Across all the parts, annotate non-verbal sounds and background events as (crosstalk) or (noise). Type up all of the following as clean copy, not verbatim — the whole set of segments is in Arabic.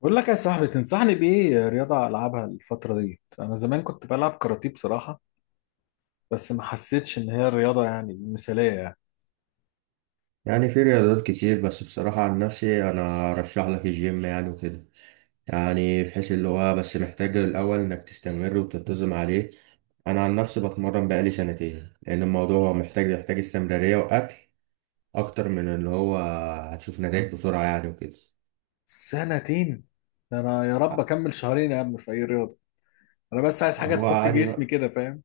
بقول لك يا صاحبي، تنصحني بإيه رياضة ألعبها الفترة دي؟ أنا زمان كنت بلعب كاراتيه بصراحة، بس ما حسيتش إن هي الرياضة يعني المثالية يعني. يعني في رياضات كتير، بس بصراحة عن نفسي أنا أرشح لك الجيم يعني وكده. يعني بحيث اللي هو بس محتاج الأول إنك تستمر وتنتظم عليه. أنا عن نفسي بتمرن بقالي سنتين لأن الموضوع هو محتاج يحتاج استمرارية وأكل أكتر من اللي هو. هتشوف نتائج بسرعة يعني وكده. سنتين؟ ده أنا يا رب أكمل شهرين يا عم في أي رياضة. أنا بس عايز حاجة هو تفك عادي جسمي بقى. كده، فاهم؟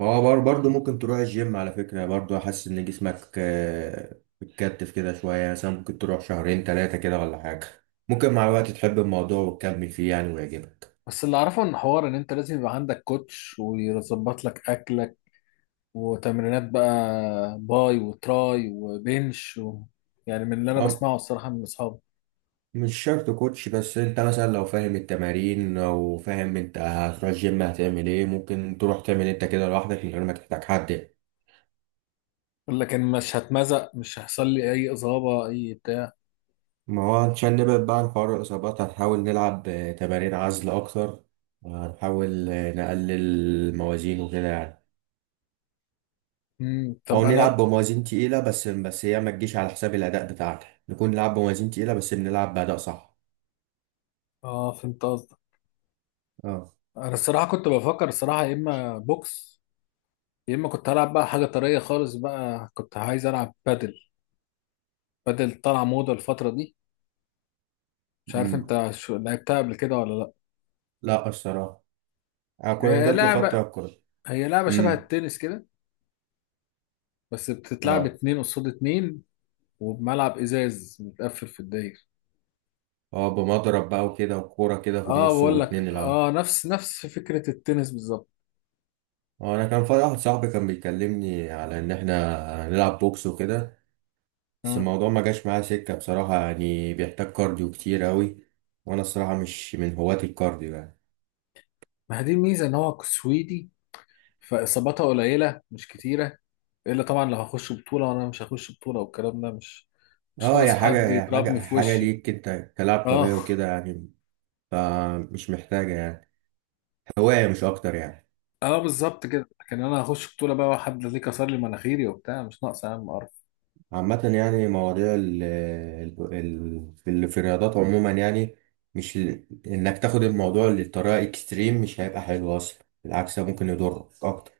برضه ممكن تروح الجيم على فكرة، برضه حاسس إن جسمك بتكتف كده شوية، يعني مثلا ممكن تروح شهرين تلاتة كده ولا حاجة. ممكن مع الوقت تحب الموضوع وتكمل فيه يعني ويعجبك. بس اللي أعرفه إن حوار إن أنت لازم يبقى عندك كوتش ويظبط لك أكلك وتمرينات بقى باي وتراي وبنش يعني من اللي أنا أم بسمعه الصراحة من أصحابي. مش شرط كوتش، بس انت مثلا لو فاهم التمارين او فاهم انت هتروح الجيم هتعمل ايه، ممكن تروح تعمل انت كده لوحدك من غير ما تحتاج حد. لكن مش هتمزق، مش هيحصل لي أي إصابة أي بتاع؟ ما هو عشان نبعد بقى عن حوار الاصابات، هنحاول نلعب تمارين عزل اكتر. هنحاول نقلل الموازين وكده يعني. مم. او طب نلعب انا، بموازين تقيلة، بس هي ما تجيش على حساب الاداء بتاعتك، نكون نلعب بموازين تقيلة بس بنلعب باداء صح. اه فهمت قصدك. اه. انا الصراحه كنت بفكر الصراحه، يا اما بوكس يا اما كنت هلعب بقى حاجه طريه خالص، بقى كنت عايز العب بادل. بادل طالعه موضه الفتره دي. مش عارف امم انت شو لعبتها قبل كده ولا لا؟ لا الصراحة، انا كنت هي جات لي لعبه فترة كنت. هي لعبه شبه امم التنس كده، بس بتتلعب اه. اتنين قصاد اتنين، وبملعب ازاز متقفل في الداير. اه بمضرب بقى وكده، وكورة كده في اه، النص بقول لك، واتنين يلعبوا. نفس فكره التنس بالظبط. اه، انا كان في واحد صاحبي كان بيكلمني على ان احنا نلعب بوكس وكده، بس آه. الموضوع ما جاش معايا سكة بصراحة، يعني بيحتاج كارديو كتير قوي. وانا الصراحة مش من هواة الكارديو يعني. ما هي دي الميزه، ان هو سويدي، فاصاباتها قليله مش كتيره. الا طبعا لو هخش بطوله، وانا مش هخش بطوله، والكلام ده مش اه ناقص هي حاجة، حد هي يضربني حاجة في حاجة وشي. ليك انت كلاعب اه، طبيعي وكده يعني. فمش محتاجة يعني، هواية مش اكتر يعني. اه، بالظبط كده. لكن انا هخش بطوله بقى، وحد ليه كسر لي مناخيري وبتاع؟ مش ناقص يا عم قرف. عامة يعني مواضيع في الرياضات عموما يعني، مش ال- انك تاخد الموضوع للطريقة اكستريم مش هيبقى حلو اصلا، بالعكس ده ممكن يضرك اكتر.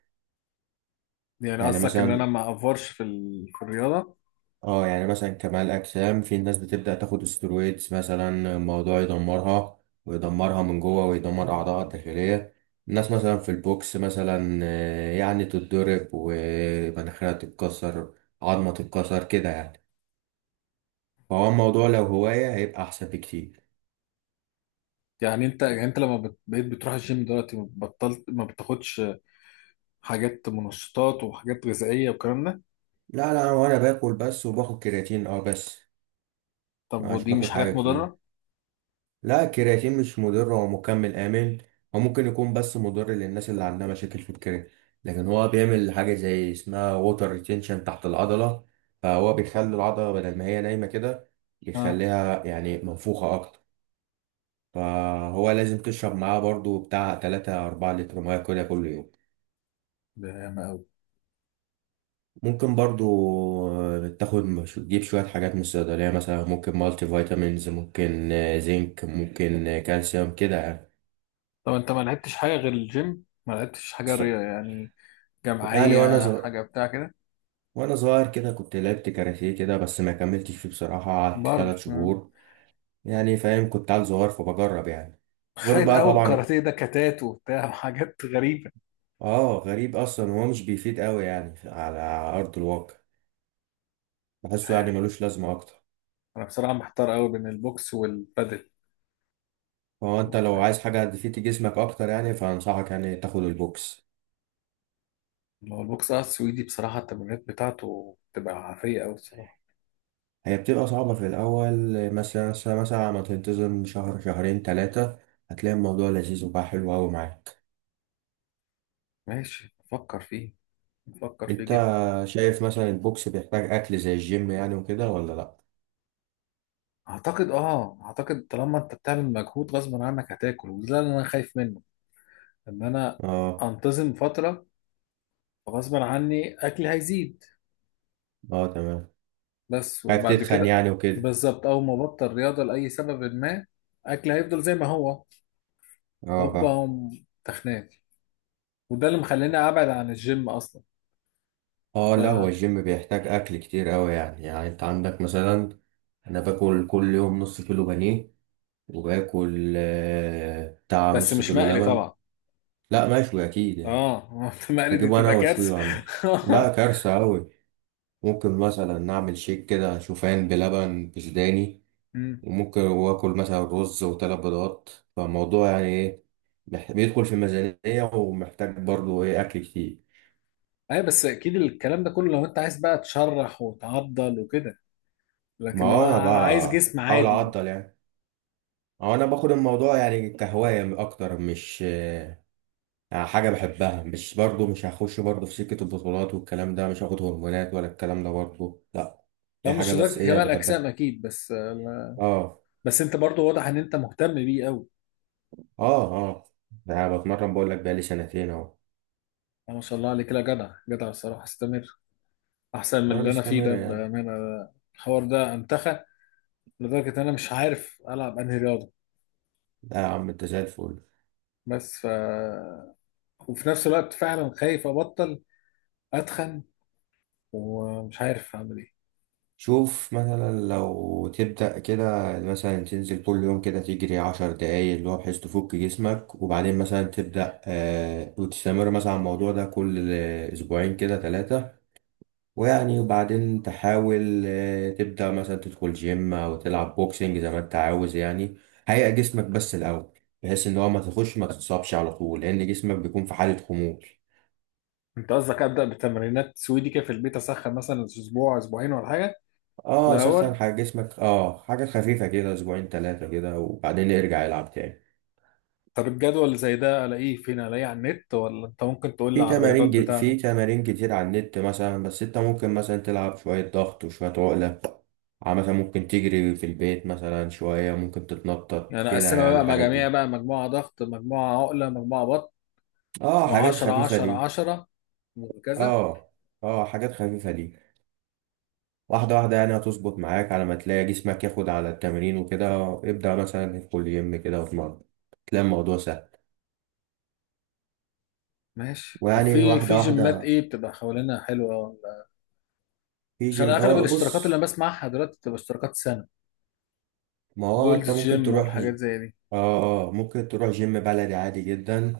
يعني يعني قصدك ان انا مثلا، ما افورش في الرياضه؟ اه يعني مثلا كمال اجسام، في ناس بتبدأ تاخد استرويدز مثلا، الموضوع يدمرها ويدمرها من جوه ويدمر اعضائها الداخلية. الناس مثلا في البوكس مثلا، يعني تتضرب ومناخيرها تتكسر، عظمة تتكسر كده يعني. فهو الموضوع لو هواية هيبقى أحسن بكتير. يعني انت لما بقيت بتروح الجيم دلوقتي، ما بطلت، ما بتاخدش حاجات منشطات وحاجات غذائيه والكلام ده؟ لا هو انا باكل بس، وباخد كرياتين اه بس. طب مش ودي مش باخد حاجه حاجات كتير. مضره؟ لا الكرياتين مش مضر، هو مكمل امن. هو ممكن يكون بس مضر للناس اللي عندها مشاكل في الكرياتين، لكن هو بيعمل حاجه زي اسمها ووتر ريتينشن تحت العضله، فهو بيخلي العضله بدل ما هي نايمه كده، اه، يخليها يعني منفوخه اكتر. فهو لازم تشرب معاه برضو بتاع 3 4 لتر ميه كده كل يوم. ده ياما قوي. ممكن برضو تاخد تجيب شوية حاجات من الصيدلية، مثلا ممكن مالتي فيتامينز، ممكن زنك، ممكن كالسيوم كده يعني. طب انت ما لعبتش حاجه غير الجيم؟ ما لعبتش حاجه بس- رياضه يعني يعني وانا جماعية، صغير، حاجة بتاع كده؟ وانا صغير كده كنت لعبت كاراتيه كده، بس ما كملتش فيه بصراحة، قعدت برضه ثلاث مم. شهور يعني. فاهم، كنت عيل صغير فبجرب يعني. غير خايف بقى قوي طبعا. الكاراتيه ده كتات وبتاع (laughs) وحاجات غريبة. اه غريب اصلا، هو مش بيفيد قوي يعني على ارض الواقع. مش بحسه يعني عارف. ملوش لازمة اكتر. أنا بصراحة محتار قوي بين البوكس والبادل. فهو انت مش لو عارف. عايز حاجة تفيد جسمك اكتر يعني، فانصحك يعني تاخد البوكس. هو البوكس، السويدي، بصراحة التمرينات بتاعته بتبقى عافية قوي الصراحة. هي بتبقى صعبة في الأول، مثلا ما تنتظم شهر شهرين تلاتة هتلاقي الموضوع لذيذ وبقى حلو أوي معاك. ماشي، بفكر فيه، بفكر فيه أنت جدا. شايف مثلا البوكس بيحتاج أكل زي الجيم يعني وكده ولا لأ؟ أعتقد طالما أنت بتعمل مجهود غصب عنك هتاكل، وده اللي أنا خايف منه، إن أنا اه. أنتظم فترة، غصب عني أكلي هيزيد. اه تمام. بس خايف وبعد تتخن كده، يعني وكده. بالظبط اول ما بطل رياضه لاي سبب ما، اكل هيفضل زي ما هو. اه هوبا فاهم. هم تخنات. وده اللي مخليني ابعد عن الجيم اصلا. اه ف... لا هو الجيم بيحتاج أكل كتير أوي، يعني يعني أنت عندك مثلا، أنا باكل كل يوم نص كيلو بانيه، وباكل بتاع بس نص مش كيلو مقلي لبن. طبعا. لا مشوي أكيد يعني. اه، (laughs) مقلي دي بجيبه أنا تبقى وأشويه كارثه. وأعمل. لا (laughs) كارثة أوي. ممكن مثلا نعمل شيك كده شوفان بلبن بسوداني، أمم. وممكن واكل مثلا رز وثلاث بيضات. فالموضوع يعني ايه، بيدخل في الميزانية ومحتاج برضو ايه اكل كتير. ايوه، بس اكيد الكلام ده كله لو انت عايز بقى تشرح وتعضل وكده. ما لكن هو لو انا انا عايز بقى جسم حاول عادي، اعدل يعني. هو انا باخد الموضوع يعني كهواية اكتر مش يعني، حاجة بحبها، مش برضو مش هخش برضو في سكة البطولات والكلام ده، مش هاخد هرمونات ولا الكلام ده برضو لا. ده دي حاجة مش بس لدرجه ايه كمال اجسام بحبها. اكيد، بس. اه. بس انت برضو واضح ان انت مهتم بيه قوي. اه. اه يعني بتمرن بقول لك بقالي سنتين اهو، ما شاء الله عليك، لا، جدع جدع الصراحه، استمر. احسن من ولا اللي انا فيه مستمرة ده، يعني. بامانه. الحوار ده انتخى، لدرجه ان انا مش عارف العب انهي رياضه. لا يا عم انت زي الفل. بس وفي نفس الوقت فعلا خايف ابطل، اتخن، ومش عارف اعمل ايه. شوف مثلا لو تبدأ كده، مثلا تنزل كل يوم كده تجري عشر دقايق، اللي هو بحيث تفك جسمك، وبعدين مثلا تبدأ آه وتستمر مثلا على الموضوع ده كل أسبوعين كده ثلاثة. ويعني وبعدين تحاول آه تبدأ مثلا تدخل جيم أو تلعب بوكسنج زي ما انت عاوز يعني. هيئ جسمك بس الأول، بحيث إن هو ما تخش ما تتصابش على طول، لأن جسمك بيكون في حالة خمول. انت قصدك ابدا بتمرينات سويدي كده في البيت، اسخن مثلا اسبوع اسبوعين ولا حاجه اه سخن الاول؟ حاجة جسمك، اه حاجة خفيفة كده اسبوعين ثلاثة كده، وبعدين يرجع يلعب تاني. طب الجدول اللي زي ده الاقيه فين؟ الاقيه على النت ولا انت ممكن تقول لي على الرياضات بتاعته؟ في تمارين كتير على النت مثلا، بس انت ممكن مثلا تلعب شوية ضغط وشوية عقلة، مثلا ممكن تجري في البيت مثلا شوية، ممكن تتنطط يعني كده اقسمها يعني بقى الحاجات مجاميع، دي. بقى مجموعه ضغط، مجموعه عقله، مجموعه بطن، اه حاجات و10 خفيفة 10 دي. 10 وهكذا. اه. اه حاجات خفيفة دي. واحدة واحدة يعني، هتظبط معاك على ما تلاقي جسمك ياخد على التمرين وكده، ابدأ مثلا في كل يوم كده واتمرن تلاقي الموضوع سهل. ماشي. طب ويعني في واحدة جيمات واحدة. ايه بتبقى حوالينا حلوه ولا؟ في عشان جيم اغلب اه الاشتراكات اللي بص، انا بسمعها دلوقتي بتبقى اشتراكات سنه. ما هو جولد انت ممكن جيم تروح والحاجات زي دي. اه. اه ممكن تروح جيم بلدي عادي جدا،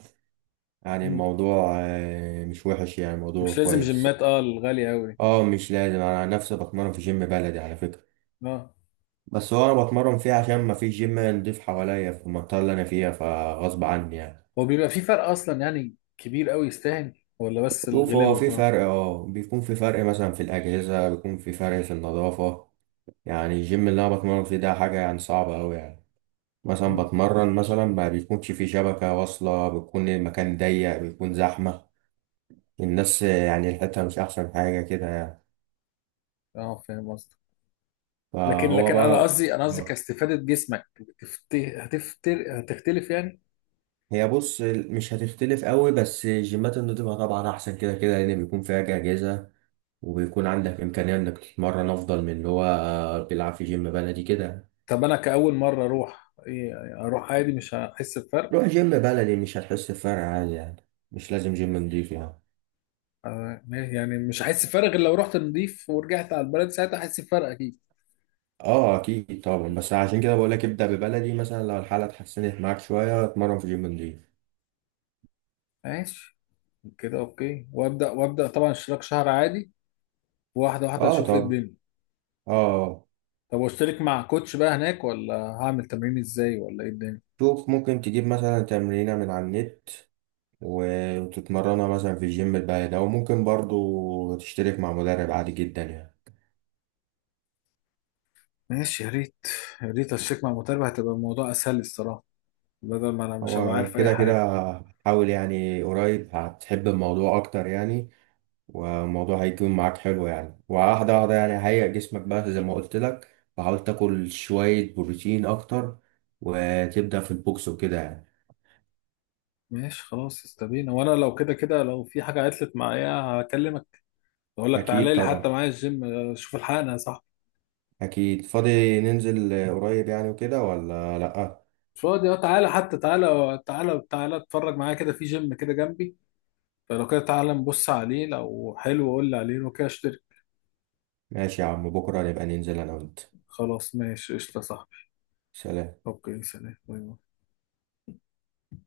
يعني مم. الموضوع مش وحش يعني مش الموضوع لازم كويس. جيمات الغاليه قوي. اه مش لازم، انا عن نفسي بتمرن في جيم بلدي على فكرة. اه، بس هو انا بتمرن فيه عشان ما فيش جيم نضيف حواليا في المنطقة اللي انا فيها، فغصب عني يعني. هو بيبقى في فرق اصلا يعني كبير قوي يستاهل ولا بس شوف الغلاوه هو في وخلاص؟ فرق، اه بيكون في فرق مثلا في الأجهزة، بيكون في فرق في النظافة، يعني الجيم اللي انا بتمرن فيه ده حاجة يعني صعبة اوي يعني. مثلا مم. بتمرن، مثلا ما بيكونش في شبكة واصلة، بيكون المكان ضيق، بيكون زحمة الناس، يعني الحتة مش أحسن حاجة كده يعني. اه، فاهم قصدي. لكن فهو لكن انا بقى. قصدي انا قصدي آه. كاستفاده جسمك هتفتر، هتختلف يعني؟ هي بص مش هتختلف قوي، بس الجيمات النضيفة طبعا أحسن كده كده، لأن بيكون فيها أجهزة، وبيكون عندك إمكانية إنك تتمرن أفضل من اللي هو بيلعب في جيم بلدي كده. طب انا كاول مره اروح ايه؟ اروح عادي مش هحس بفرق؟ روح جيم بلدي مش هتحس بفرق عادي يعني. مش لازم جيم نضيف يعني. آه، يعني مش هحس بفرق غير لو رحت نضيف ورجعت على البلد، ساعتها هحس بفرق اكيد. اه اكيد طبعا، بس عشان كده بقول لك ابدا ببلدي، مثلا لو الحاله اتحسنت معاك شويه اتمرن في جيم نضيف. ماشي. كده اوكي، وابدا طبعا اشتراك شهر عادي، واحده واحده اه اشوف ايه طبعا. الدنيا. اه. طب واشترك مع كوتش بقى هناك ولا هعمل تمرين ازاي ولا ايه الدنيا؟ شوف ممكن تجيب مثلا تمرينه من على النت وتتمرنها مثلا في الجيم البعيد، او ممكن برضو تشترك مع مدرب عادي جدا يعني. ماشي، يا ريت. يا ريت اشترك مع مدرب، هتبقى الموضوع اسهل لي الصراحه، بدل ما انا مش هبقى هو عارف اي كده كده، حاجه. حاول يعني قريب هتحب الموضوع اكتر يعني، والموضوع هيكون معاك حلو يعني، وواحدة واحدة يعني هيئ جسمك بقى زي ما قلت لك، وحاول تاكل شوية بروتين أكتر، وتبدأ في البوكس وكده يعني. ماشي خلاص، استبينا. وانا لو كده كده لو في حاجه عطلت معايا هكلمك، اقول لك أكيد تعالى لي طبعا. حتى معايا الجيم، شوف الحقنا يا صاحبي. أكيد فاضي، ننزل قريب يعني وكده ولا لأ؟ مش فاضي، تعالى حتى، تعالى تعالى تعالى اتفرج معايا كده في جيم كده جنبي. فلو كده تعالى نبص عليه، لو حلو قول لي عليه، لو كده اشترك. ماشي يا عم بكرة نبقى ننزل أنا وأنت. خلاص ماشي قشطة يا صاحبي. سلام. اوكي، سلام باي باي.